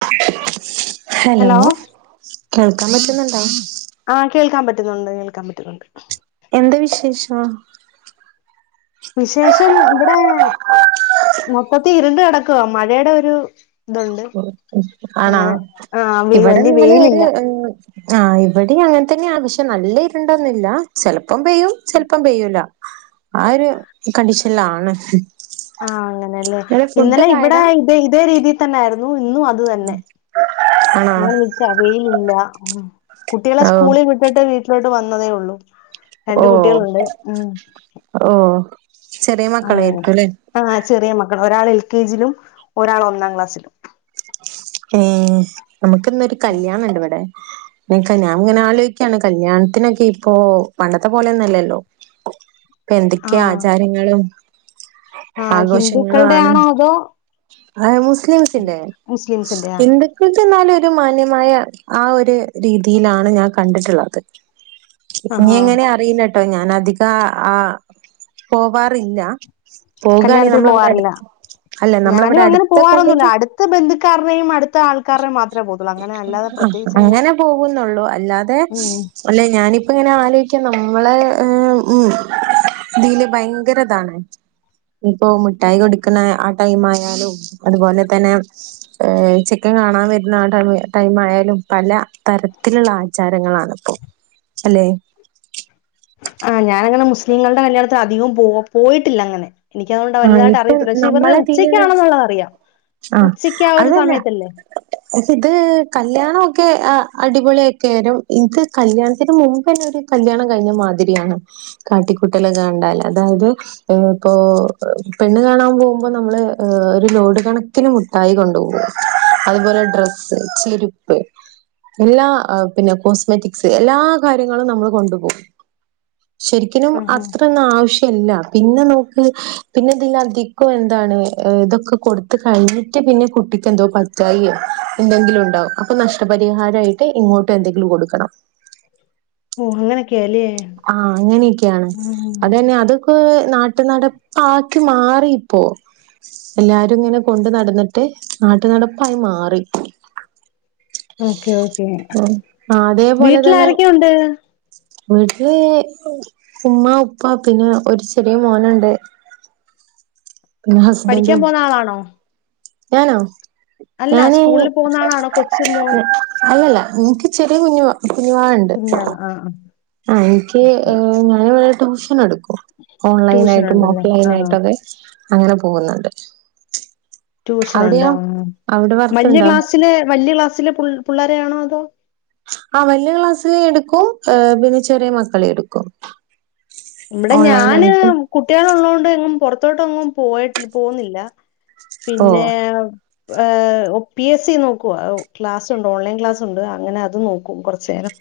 ആ [unintelligible] ഹലോ കേൾക്കാൻ പറ്റുന്നുണ്ടോ ആ കേൾക്കാൻ പറ്റുന്നുണ്ട് കേൾക്കാൻ പറ്റുന്നുണ്ട് എന്താ വിശേഷം വിശേഷം ഇവിടെ മൊത്തത്തി ഇരുണ്ട് നടക്കാ മഴയുടെ ഒരു ഇതുണ്ട് ആണോ അങ്ങനെ ആ ഇവിടെ വലിയ ന്നാലും ഒരു വെയിലില്ല ആ ഇവിടെ അങ്ങനെ തന്നെ അത്യാവശ്യം നല്ല ഇരുണ്ടോന്നൂല്യ ചിലപ് ഇപ്പം പെയ്യും ചിലപ്പം പെയ്യൂല ആ ഒരു കണ്ടീഷനിലാണ് ആ അങ്ങനെയല്ലേ ഇങ്ങള് ഇന്നലെ ഫുഡൊക്കെ ഇവിടെ ആയടാ ഇതേ ഇതേ രീതിയിൽ തന്നായായിരുന്നു ഓ ഇന്നും അത് തന്നെ ആണോ ഓ ഇല്ല വെയിലില്ല കുട്ടികളെ ഓ സ്കൂളിൽ വിട്ടിട്ട് വീട്ടിലോട്ട് ഇപ്പ വന്നതേ ഉള്ളൂ ഓ രണ്ട് കുട്ടികളുണ്ട് ഉം ഓ ചെറിയ അങ്ങനെ മക്കളായിരിക്കുല്ലേ ആ ചെറിയ മക്കൾ ഒരാൾ എൽ കെ ജിയിലും ഒരാൾ ഒന്നാം ക്ലാസ്സിലും ഉം നമുക്ക് ഇന്നൊരു കല്യാണം ഇണ്ട് ഇവിടെ പിന്നെ ഞാനിങ്ങനെ ആലോയിക്കയാണ് കല്യാണത്തിനൊക്കെ ഇപ്പൊ പണ്ടത്തെ പോലെയൊന്നല്ലല്ലോ ഇപ്പ ആ എന്തൊക്കെയാ ആചാരങ്ങളും ആ ഹിന്ദുക്കളുടെ ആഘോഷങ്ങളുമാണ് ആണോ അതോ മുസ്ലിംസ് ഹിന്ദുക്കളുടെ ന്നാലും ഒരു മാന്യമായ ആ ഒരു രീതിയിലാണ് ഞാൻ കണ്ടിട്ടുള്ളത് ഇനി ആഹാ എങ്ങനെ അറിയില്ല കേട്ടോ ഞാൻ അധികം ആ പോവാറില്ല പോകാണെങ്കിൽ കല്യാണത്തിന് നമ്മളിവിടെ പോവാറില്ല അടുത്ത് അല്ല ഞാനും നമ്മളിവിടെ അങ്ങനെ അടുത്തൊക്കെ പോവാറൊന്നുല്ല ഉണ്ടെങ്കിൽ അടുത്ത ബന്ധുക്കാര [inaudible] അല്ലാതെ ആ പ്രത്യേകിച്ച് അങ്ങനെ പോകുന്നുള്ളൂ അല്ലാതെ ഉം അല്ലെ ഞാനിപ്പ ഇങ്ങനെ ആലോചിക്കാ നമ്മെള് ഉം ഇതിൽ ഭയങ്കരതാണ് ഇപ്പൊ മുഠായി കൊടുക്കുന്ന ആ ടൈം ആയാലും അതുപോലെ തന്നെ- ഏ ചെക്കൻ കാണാൻ വരുന്ന ആ ടൈം ആയാലും പല തരത്തിലുള്ള ആചാരങ്ങളാണ്- അപ്പോ അല്ലെ? ആ ഞാാനങ്ങനെ മുസ്ലിങ്ങളുടെ കല്ല്യാണത്തിനു അധികം പോ പോയിട്ടില്ല അങ്ങനെ എനിക്കതുകൊണ്ട് ആ വലുതായിട്ട് ഇപ്പൊ അറിയത്തില്ല പക്ഷെ ഇവരുടെ നമ്മളെ തീയ വച്ച് ഉച്ചയ്ക്കാണെന്നുള്ളത് അറിയാം ആ ഉച്ചയ്ക്ക് ആ ഒരു അതല്ല സമയത്തല്ലേ ഇത് കല്യാണ അടിപൊളിയൊക്കെരം ഇത് കല്യാണത്തിന് മുമ്പ് തന്നെ ഒരു കല്യാണം കഴിഞ്ഞ മാതിരിയാണ് കാട്ടിക്കൂട്ടലൊ കണ്ടാൽ അതായത് ഇപ്പോ- പെണ്ണ് കാണാൻ പോകുമ്പോ നമ്മള് ഒരു ലോഡ് കണക്കിന് മുട്ടായി കൊണ്ടുപോകും അതുപോലെ ഡ്രസ്സ് ചെരുപ്പ് എല്ലാ പിന്നെ കോസ്മെറ്റിക്സ് എല്ലാ കാര്യങ്ങളും നമ്മൾ കൊണ്ടുപോകും- ശരിക്കിനും ആഹാ അത്രന്ന് ആവശ്യ ഇല്ല പിന്നെ നമ്മുക്ക് - പിന്നെ ഇതിലധികം എന്താണ് ഇതൊക്കെ കൊടുത്ത കഴിഞ്ഞിട്ട് പിന്നെ കുട്ടിക്ക് എന്തോ പറ്റായിയോ എന്തെങ്കിലും ഉണ്ടാവും അപ്പൊ നഷ്ടപരിഹാരമായിട്ട് ഇങ്ങോട്ട് എന്തെങ്കിലും കൊടുക്കണം- ഓ അങ്ങനെക്ക ആ അങ്ങനെയൊക്കെയാണ് ഉം അതന്നെ അതൊക്കെ നാട്ടു നടപ്പാക്കി മാറി ഇപ്പോ എല്ലാരും ഇങ്ങനെ കൊണ്ടു നടന്നിട്ട് നാട്ടു നടപ്പങ്ങ് മാറി- ഓക്കെ ഓ ആഹ് അതേപോലെ വീട്ടിൽ തന്നെ ആരൊക്കെ ഉണ്ട്? വീട്ടില് ഉമ്മ ഉപ്പ പിന്നെ ഒരു ചെറിയ മോനുണ്ട് പിന്നെ പഠിക്കാൻ ഹസ്ബൻഡും പോന്ന ആളാണോ? ഞാനോ? അല്ല ഞാനീ സ്കൂളിൽ പോകുന്ന ആളാണോ കൊച്ചു മോൻ അല്ലല്ല എനിക്ക് ചെറിയ കുഞ്ഞുവ കുഞ്ഞാണോ ആ ആ എനിക്ക് ഓക്കെ [unintelligible] ട്യൂഷൻ എടുക്കും- ഓൺ ട്യൂഷൻ ഓൺലൈനായിട്ടും ഓഫ്‌ ഉണ്ടല്ലേ ആ ആ ലൈനായിട്ടൊക്കെ- അങ്ങനെ പോകുന്നുണ്ട് ട്യൂഷനൊണ്ട് അവിടെയോ ആ അവിടെ വല്യ വർക്കുണ്ടോ ക്ലാസ്സില് വല്യ ക്ലാസ്സില് പുൾ പുള്ളേരെ ആണോ അതോ- ആ വല്ല്യ ക്ലാസ് എടുക്കും ഏഹ് പിന്നെ ചെറിയ മക്കളെ എടുക്കും ഇവിടെ ഓൺലൈൻ ഞാന് ആയിട്ട് കുട്ടികളുള്ളൊണ്ട് എങ്ങും പുറ ത്തോട്ടൊങ്ങും പോയിട്ടില്ല പോകുന്നില്ല ഓ പിന്നെ ഏഹ് ഒ പി എസ് സി നോക്കുവാ ഒ ക്ലാസ്സുണ്ട് ഓൺലൈൻ ക്ലാസ്സുണ്ട് അങ്ങനെ അതും നോക്കും കൊറച്ചു നേരം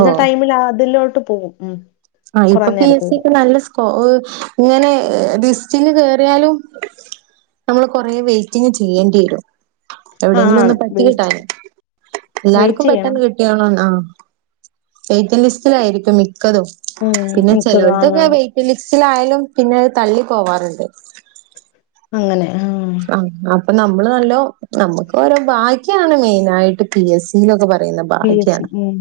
ഓ ടൈമിലാതിലോ ട്ട് പോവും ഉം ആ കുറേ ഇപ്പൊ പി എസ് നേരത്തേക്ക് സിക്ക് നല്ല സ്കോ ഓഹ് ഇങ്ങനെ ബിസ് ച്ചങ്ങ് കേറിയാലും നമ്മള് കൊറേ വെറ്റിങ് ചെയ്യേണ്ടി വരും ആഹ് എവിടെയെങ്കിലും ആണ് ഒന്ന് പറ്റി വെയിറ്റ് കിട്ടാൻ വെയിറ്റ് എല്ലാർക്കും ചെയ്യണം പെട്ടെന്ന് കിട്ടിയാണൊന്ന ആഹ് വെയ്റ്റിംഗ് ലിസ്റ്റിലായിരിക്കും മിക്കതും ഉം പിന്നെ മിക്കതാന്ന് ചെലവർക്കൊക്കെ വെയ്റ്റിംഗ് ലിസ് റ്റിലായാലും പിന്നെ തള്ളി പോവാറുണ്ട് അങ്ങനെ ആഹ് ആഹ് അപ്പൊ നമ്മള് നല്ലോ നമുക്ക് ഓരോ ഭാഗ്യാണ് മെയിനായിട്ട് പി എസ് സിന്നൊക്കെ പ പി എസ് സി ഉം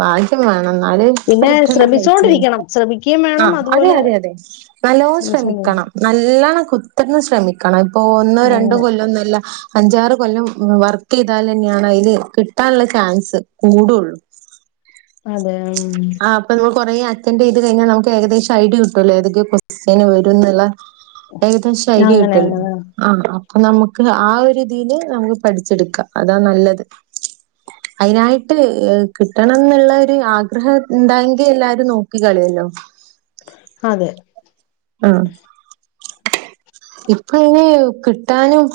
ഭാഗ്യം വേ ണം എന്നാല് പിന്നെ പെട്ടെന്ന് കഴിച്ചിലാ ശ്രമിച്ചോണ്ടിരിക്കണം ശ്രമിക്കുകയും ആ വേണം അതെ അതുപോലെ അതെയതെ നല്ലോണം ശ്രമിച്ചോണ്ടിരിക്കണം ശ്രമിക്കണം നല്ലോണം കുത്തനെ ശ്രമി ക്കണം പോകുന്നത് രണ്ടു കൊല്ലൊന്നുമല്ല അഞ്ചാറ് കൊല്ലം വർക്ക് ചെയ്താലന്നെയാണ് അതില് കിട്ടാനുള്ള ചാൻസ് കൂടുള്ളു അതെ ഉം ആ അപ്പൊ ന കുറേ അറ്റൻഡ് ചെയ്ത് കഴിഞ്ഞാൽ നമുക്ക് ഏകദേശം ഐഡിയ കിട്ടുവല്ലോ ഏതൊക്കെയാ കൊസ്റ്റ്യന് വരൂന്നുള്ള ഏകദേശ ഐഡിയ അങ്ങനെ കിട്ടുമല്ലോ ആ ആ അപ്പ നമ്മക്ക് ആ ഒരു ഇതില് നമുക്ക് പഠിച്ചെടുക്കാം അതാ നല്ലത് അതിനായിട്ട് ഏഹ് കിട്ടണംന്നുള്ള ഒരു ആ ഗൃഹ ഇണ്ടാങ്കിൽ എല്ലാരും നോക്കി കളയല്ലോ അതെ ആഹ് ഇപ്പള് കിട്ടാനും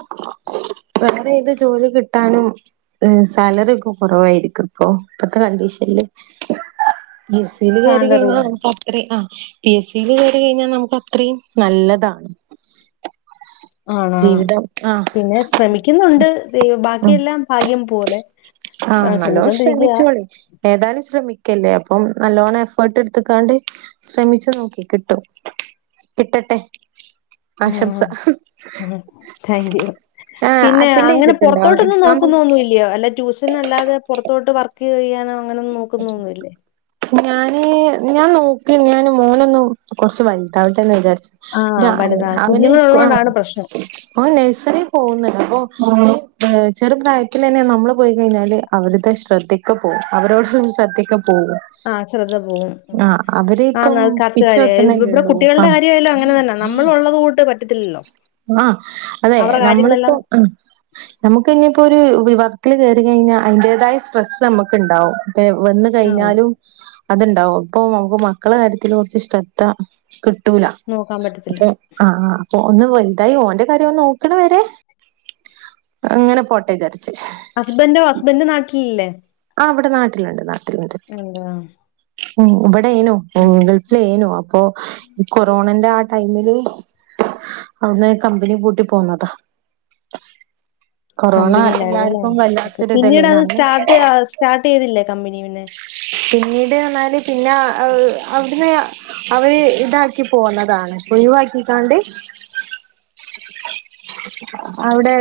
വേറെ ഏത് ജോലി കി ട്ടാനും ഏഹ് സാലറി ഒക്കെ കൊറവായിരിക്കും ഇപ്പൊ ഇപ്പത്തെ കണ്ടീഷനില് ബസ്സിന് കേറി സാലറി കഴിഞ്ഞ നമുക്ക് അത്രയും ആ പി എസ് സിയിൽ കേറി കഴിഞ്ഞാ നമു ക്കത്രയും നല്ലതാണ് ആണാണ് ജീവിതം ആ പിന്നെ ശ്രമിക്കുന്നുണ്ട് ദൈ ഉം ബാക്കിയെല്ലാം ഭാഗ്യം പോ പോലെ ആ നല്ലോണം ശ്രമിച്ചോണ്ടിരിക്കുക ശ്രമിച്ചോളി ഏതായാലും ശ്രമി ക്കല്ലേ അപ്പം നല്ലോണ്ണം എഫേർട്ട് എട്ത്തക്കാണ്ട് ശ്രമിച്ചു നോക്കി കിട്ടും കിട്ടട്ടെ ആശംസ ആ പിന്നെ അറ്റൻഡ് അങ്ങനെ ചെയ്തിട്ടുണ്ടോ പുറത്തോട്ടൊന്നും എക്സാം നോക്കുന്നോന്നും ഇല്ല്യോ വല്ല ട്യൂ ഷനല്ലാതെ പുറത്തോട്ട് വർക്ക് ചെയ്യാനോ അങ്ങനൊന്നും നോക്കുന്നൊന്നില്ലേ ഞാന് ഞാൻ നോക്ക്ണ്ട് ഞാൻ മോനൊന്ന് കൊറച്ച് വല്താവട്ടെന്ന് വിചാരി ന്റ ആഹ് വലുതാ അവന് ആ കുഞ്ഞുങ്ങളുള്ളോണ്ടാണ് പ്രശ്നം അവൻ നേഴ്സറി പോവ്ന്ന്ണ്ട് ചെറു പ്രായത്തിതന്നെ നമ്മള് പോയി കഴിഞ്ഞാൽ അവര്ടെ ശ്രദ്ധക്കെ പോവും അവരോട് [unintelligible] ശ്രദ്ധിക്കും പോവും ആഹ് ശ്രദ്ധ പോവും ആ അവരിപ്പം ആന്ന് അത് കറക്റ്റ് പിച്ച കാര്യ ഇവിടെ വെക്കുന്നല്ലേള്ളൂ ആ കുട്ടികളുടെ കാര്യമായാലും അങ്ങനെ തന്നെ നമ്മൾ ഉള്ളത് കൂട്ട് പറ്റത്തില്ലല്ലോ ആ അതെ അവരുടെ നമ്മളിപ്പോ കാര്യങ്ങളെല്ലാം ആ നമുക്ക് ഇനിപ്പോരു വിവ ട്ടില് കയറി കിഞ്ഞ അതിന്റോതായ സ്ട്രെസ് നമ്മ ക്ക്ണ്ടാവും [unintelligible] വന്ന് ആഹ് കഴിഞ്ഞാലും അത്ണ്ടാവും ഇപ്പൊ നമുക്ക് മക്കളെ കാര്യത്തിൽ കൊറച്ച് ശ്രദ്ധ ക് ട്ടൂല നോക്കാൻ പറ്റത്തില്ല അപ്പോ ആ ആ ഒന്ന് വല്തായി ഓന്റെ കാര്യം ഓന് നോക്ക്ണ വരെ അങ്ങനെ പോട്ടെച ഹസ്ബന്റോ ഹസ്ബന്റ് നാട്ടില് ഇല്ലേ ആ ഇവിടെ നാട്ടില്ണ്ട് നാ ആ ഉം ഇമ്പ ടെനു ഗൾഫിലേനു അപ്പോ ഈ കൊറോണന്റെ ആ ടൈമില് അവിടുന്ന് കമ്പനി പൂട്ടി പോന്നതാ കൊറോണ കമ്പനിയിലായിരുന്നുല്ലേ. എല്ലാർക്കും ഓകെ വല്ലാത്തൊരു പിന്നീട് ഇതല്ലേനു. അത് അന്ന് സ്റ്റാർട്ട്ആഹ് സ്റ്റാർട്ട് യ്യ്തില്ലേ? കമ്പനിം മന്ന് വിടെ ന്നാല് പിന്നെ അവിടുന്ന് അവര് ഇതാക്കി പോന്നതാണ് ഒഴിവാക്കിക്കാണ്ട് അവിടെ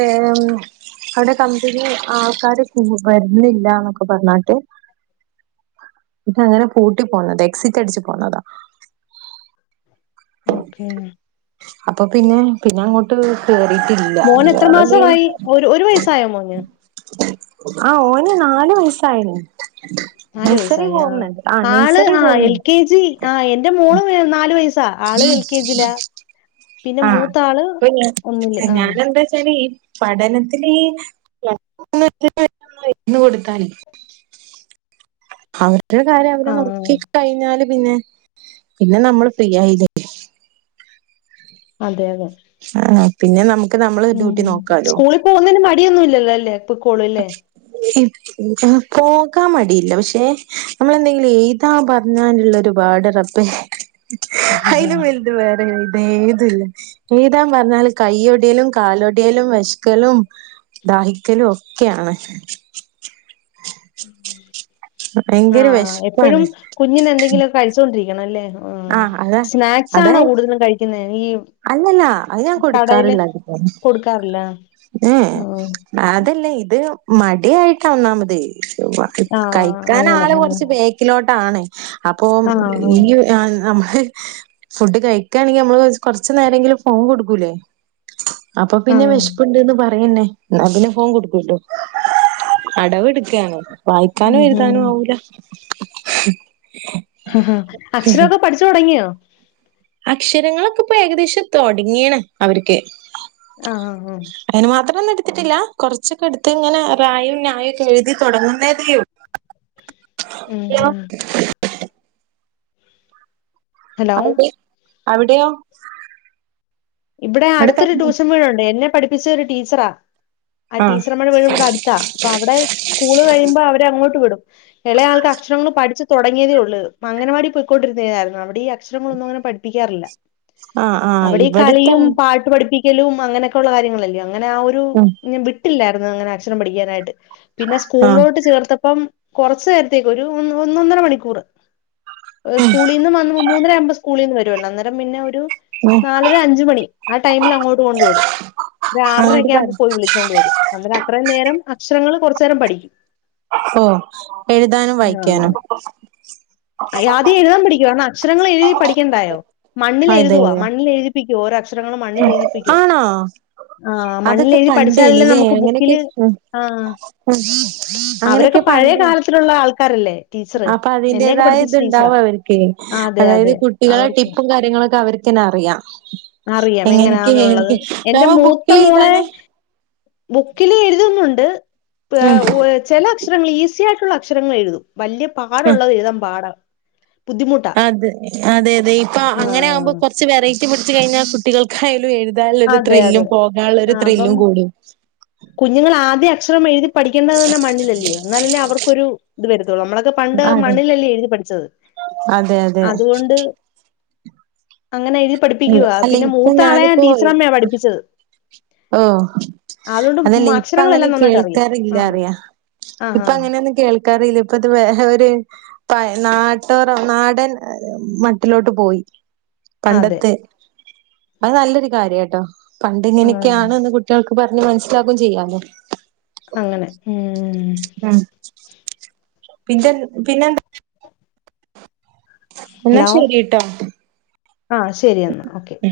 അവിടെ കമ്പനി ആൾക്കാര് വരുന്നില്ലന്നൊക്കെ പറഞ്ഞാണ്ട് അങ്ങനെ പൂട്ടി പോന്നത് എക്സിറ്റ് അടിച്ചു പോന്നതാ ഓക്കേ അപ്പൊ പിന്നെ പിന്നെ അങ്ങോട്ട് കേറി മോന് എത്ര മാസമായി ഒരു ഒരു വയസായോ മോന് ആഹ ഓന് നാല്‌ വയസായി ണ് നാല് വയസായി ആ ആള് നഴ്സറി ആ എൽ പോകുന്നു കെ ജി ആ എന്റെ മോള് നാല് വയസ് അ ആള് എൽക്കതിലാ ആഹ് പ്പഞ്ഞാ ഞാന എന്താ വെച്ചാല് ഈപഠനത്തി നിഇ [unintelligible] മരുന്ന് കൊടുക്കാല്ല അവര് ന്ത്രകാലം അവരെ ആ നോക്കി കഴിഞ്ഞാലും പിന്നെ പിന്നെ നമ്മൾ ഫ്രീ ആയില്ലേടി അതെ അതെ ആഹ പിന്നെ നമുക്ക് നമ്മളെ ഉ ഡ്യൂട്ടി നോക്കാലോ സ്കൂളിൽ പോകുന്നതിന് മടിയൊന്നുംല്ലല്ലോ ല്ലെ ല്ലേ പ്പ കൊളില്ലേ ന്താ പോകാൻ മടിയില്ല പക്ഷെ നമ്മളെന്തെങ്കിലും എഴുതാ പറഞ്ഞാലുള്ള ഒരുപാട്റബേഹ് അയ്ല വലുത് വേറെനു എയ്ത് എയ്താ പറഞ്ഞാൽ കയ്യൊടേലും കാലൊടേലും വെശക്കലും ദാഹിക്കലും ഒ ക്കെയാണ് [unintelligible] ആഹ എപ്പോഴും വെശ്പ്പാണ് കുഞ്ഞിന എന്തെങ്കിലും കഴിച്ചോണ്ടിരിക്കും നല്ലണ് ഉ ആ അതാ സ്നാക്സ് ആണോ അതായ കൂടുതലും കഴിക്കുന്നെ അല്ലല്ല അത് ഞാൻ കൊടുക്കാറില്ല അതികം കൊടുക്കാറില്ല എഏ ആ അതല്ലേ ഇത് മടി ആയിട്ട ഒന്നാമത് ആഹ് മഹ്കഴിക്കാൻ അങ്ങനെ ആള് ആഹ് കുറച്ച് ബേക്കിലോട്ട് ആണ് അപ്പൊ ആഹ് ആഹ് ഈ യു ഞാനു മ്മ ഫുഡ് കഴിക്കാണെങ്കിമ്മള് കൊ കൊറച്ച് നേരെങ്കിലും ഫോൺ കൊടുക്കൂലേ അപ്പൊ പിന്നെ ആഹ് വെശ്പ്പ്ണ്ട്ന്ന് പ റയ്യെന്നെ ന്നാപ്പിന്നെ ഫോൺ കൊടുക്കല്ലോ അടവ്ട്ക്കാണെ വായിക്കാനു ഉം എഴുതാനു ആവൂല [inaudible] ഹ ഹാ അക്ഷരൊക്കെ പഠിച്ചു തോടങ്ങിയോ അക്ഷരങ്ങളൊക്കെപ്പൊ ഏകദേശം തൊടങ്ങീണ് അവര്ക്ക് ആഹ് ആഹ് ത്രാന്നെട്ത്തിട്ടില്ല കുറച്ചൊക്കെ എട്ത്ത്ങ്ങനെ റായും നായുക്കെ എഴ്തി തോടങ്ങ്ന്നതേ മ് മ് [inaudible] ഹലോ [unintelligible] അവിടെയോ ഇവിടെ അവിടെ അടുത്തൊരു തൊടങ്ങി ടൂഷൻ വീടൊണ്ട് എന്നെ പഠിപ്പി [unintelligible] ഒരു ടീച്ചറാ ആ ആഹ് ടീച്ചറമ്മേടെ വീട് വടെ അട്ത്താ അപ്പൊ അവിടെ സ്കൂള് കഴിയുമ്പോ അവരെ അങ്ങോട്ട് വിടും ഇളയ ആൾക്ക് അക്ഷരങ്ങൾ പഠിച്ച തൊടങ്ങിയതേ ഉള്ള് അങ്ങനവാടി പോയിക്കൊണ്ടിരുന്നതായിരുന്ന് അവിടെ ക്ഷരങ്ങളൊന്നും അങ്ങനെ പഠിപ്പിക്കാറില്ല ആഹ് ആഹ് അവിടെ ഇ ഈ കളിയും പാട്ട് പഠിപ്പിക് ക്കലും അങ്ങനൊക്കെള്ള കാര്യങ്ങള അങ്ങനെ ആ ഒരു ഉം ഞാൻ വിട്ടില്ലർന്നു [unintelligible] അക്ഷരം പഠിക്കാന്ണ്ട് പിന്നെ ആഹ് സ്കൂളിലോട്ട് ചേർത്തപ്പം കൊറച്ച് നേരത്തേക്ക് ഒരു ഒന്ന് ഒന്നൊന്നര മണിക്കൂർ ഹ് സ്കൂളിന്ന് വന്നു മൂന്നരാവുമ്പോ സ്കൂളിന്ന് വരും അന്നേരം പിന്ന ഒരു ആഹ് ണി ആ ടൈമിൽ അങ്ങോട്ട് കൊണ്ട് വിടും ഒരു അങ്ങോട്ട് പറ ആറരയെക്കാവുമ്പോ പോയി വിളിച്ചോണ്ട് വരും അന്നേരം അത്രയും നേരം അക്ഷരങ്ങൾ കൊറച് നേരം പഠിക്കും ഓ എഴുതാനും ആ വായിക്കാനും അങ്ങനെ ആ യാദ്യം എഴുതാൻ പഠിക്കുവ കാരണം അക്ഷരങ്ങൾ എഴുതി പഠിക്കേണ്ടായോ മണ്ണിൽ അതെ എഴുതുവാ അതെ മണ്ണിൽ എഴുതി [unintelligible] ഓരോ അക്ഷ ആണോ ആ മണ്ണിൽ അതൊക്കെ എഴുതി പഠിച്ചാലല്ലേ പണ്ടേനിലെ നമുക്ക് അങ്ങനെയൊക്കെ ബുക്കില് ആഹ് അവരൊക്കെ അങ്ങനൊക്കെ പഴയ പണ്ട് കാലത്തിലുള്ള [unintelligible] അപ്പ എന്നെയൊക്കെ അതിന്റേതായ പഠിപ്പിച്ച ടീച്ചറാ ഇത്ണ്ടാവും അവർക്ക് ആഹ് അതെ അതായത് അതെ കുട്ടികളെ അവർക്ക് ടിപ്പും കാര്യങ്ങളൊക്കെ അവർക്ക് തന്നെ അറിയാം അറിയാം എങ്ങനെയൊക്കെ എങ്ങനാന്നുള്ളത് ഏതൊക്കെ എന്റെ നമ്മ ബുക്കിൽ മൂത്ത മോളെ എഴുതാന് ബുക്കില് എഴുതുന്നുണ്ട് ഉം ഏ ചില അക്ഷരങ്ങൾ ഈസി ആയിട്ടുള്ള അ അക്ഷരങ്ങൾ എഴുതും വലിയ പാടുള്ളത് എഴുതാൻ പാട അതെ അതെ അതെ ഇപ്പൊ അങ്ങനെ ആകുമ്പോ ആഹ് കുറച്ച് വെറൈറ്റി റ്റി പിടിച്ച കഴിഞ്ഞാൽ കുട്ടികൾക്കായാലും എഴു താള്ള ഒരു അതെ അതെ ത്രില്ലും പോകാനുള്ള ഒരു ആഹ് അപ്പം ത്രില്ലും കൂടും കുഞ്ഞുങ്ങൾ ആദ്യം അക്ഷരം എഴുതി പഠിക്കേണ്ടത് തന്നെ മണ്ണിലലിയോ എന്നാലല്ലേ അവർക്കൊരു ഇത് വരുത്തുള്ളൂ നമ്മളൊക്കെ പണ്ട് അതെ മണ്ണിലല്ലേ എഴുതി പഠിച്ചത് അതെ അതെ അതുകൊണ്ട് അങ്ങനെ എ അ അല്ല ഇപ്പൊ ഞാനിപ്പോ പഠിപ്പിച്ചത് ഓ അതുകൊണ്ട് മ അതല്ലേ ഇപ്പ അങ്ങനെ അക്ഷരങ്ങളെല്ലാം നന്നായിട്ട് അറിയാം കേൾക്കാറില്ല ആഹ് അറിയാ ആഹ് ഇപ്പ ആഹ് അങ്ങനെയൊന്നും കേൾക്കാറി ല്ല ഇപ്പൊ അത് വേ ഒരു നാട്ടോറ നാടൻ മട്ടിലോട്ട് പോയി അതെ പണ്ടത്തെ അത് നല്ലൊരു കാര്യ കേട്ടോ പണ്ട് ആഹ് ഇങ്ങനെയൊക്കെയാണ്ന്ന് കുട്ടികക്ക്‌ പറഞ്ഞ് മനസ്സിലാക്കും ചെയ്യാല്ലേ അങ്ങനെ ഉം ആ പിന്നെ പിന്നെന്ത ഹലോ ശരിട്ടോ ആ ശരി എന്നാ ഓക്കെ ഉം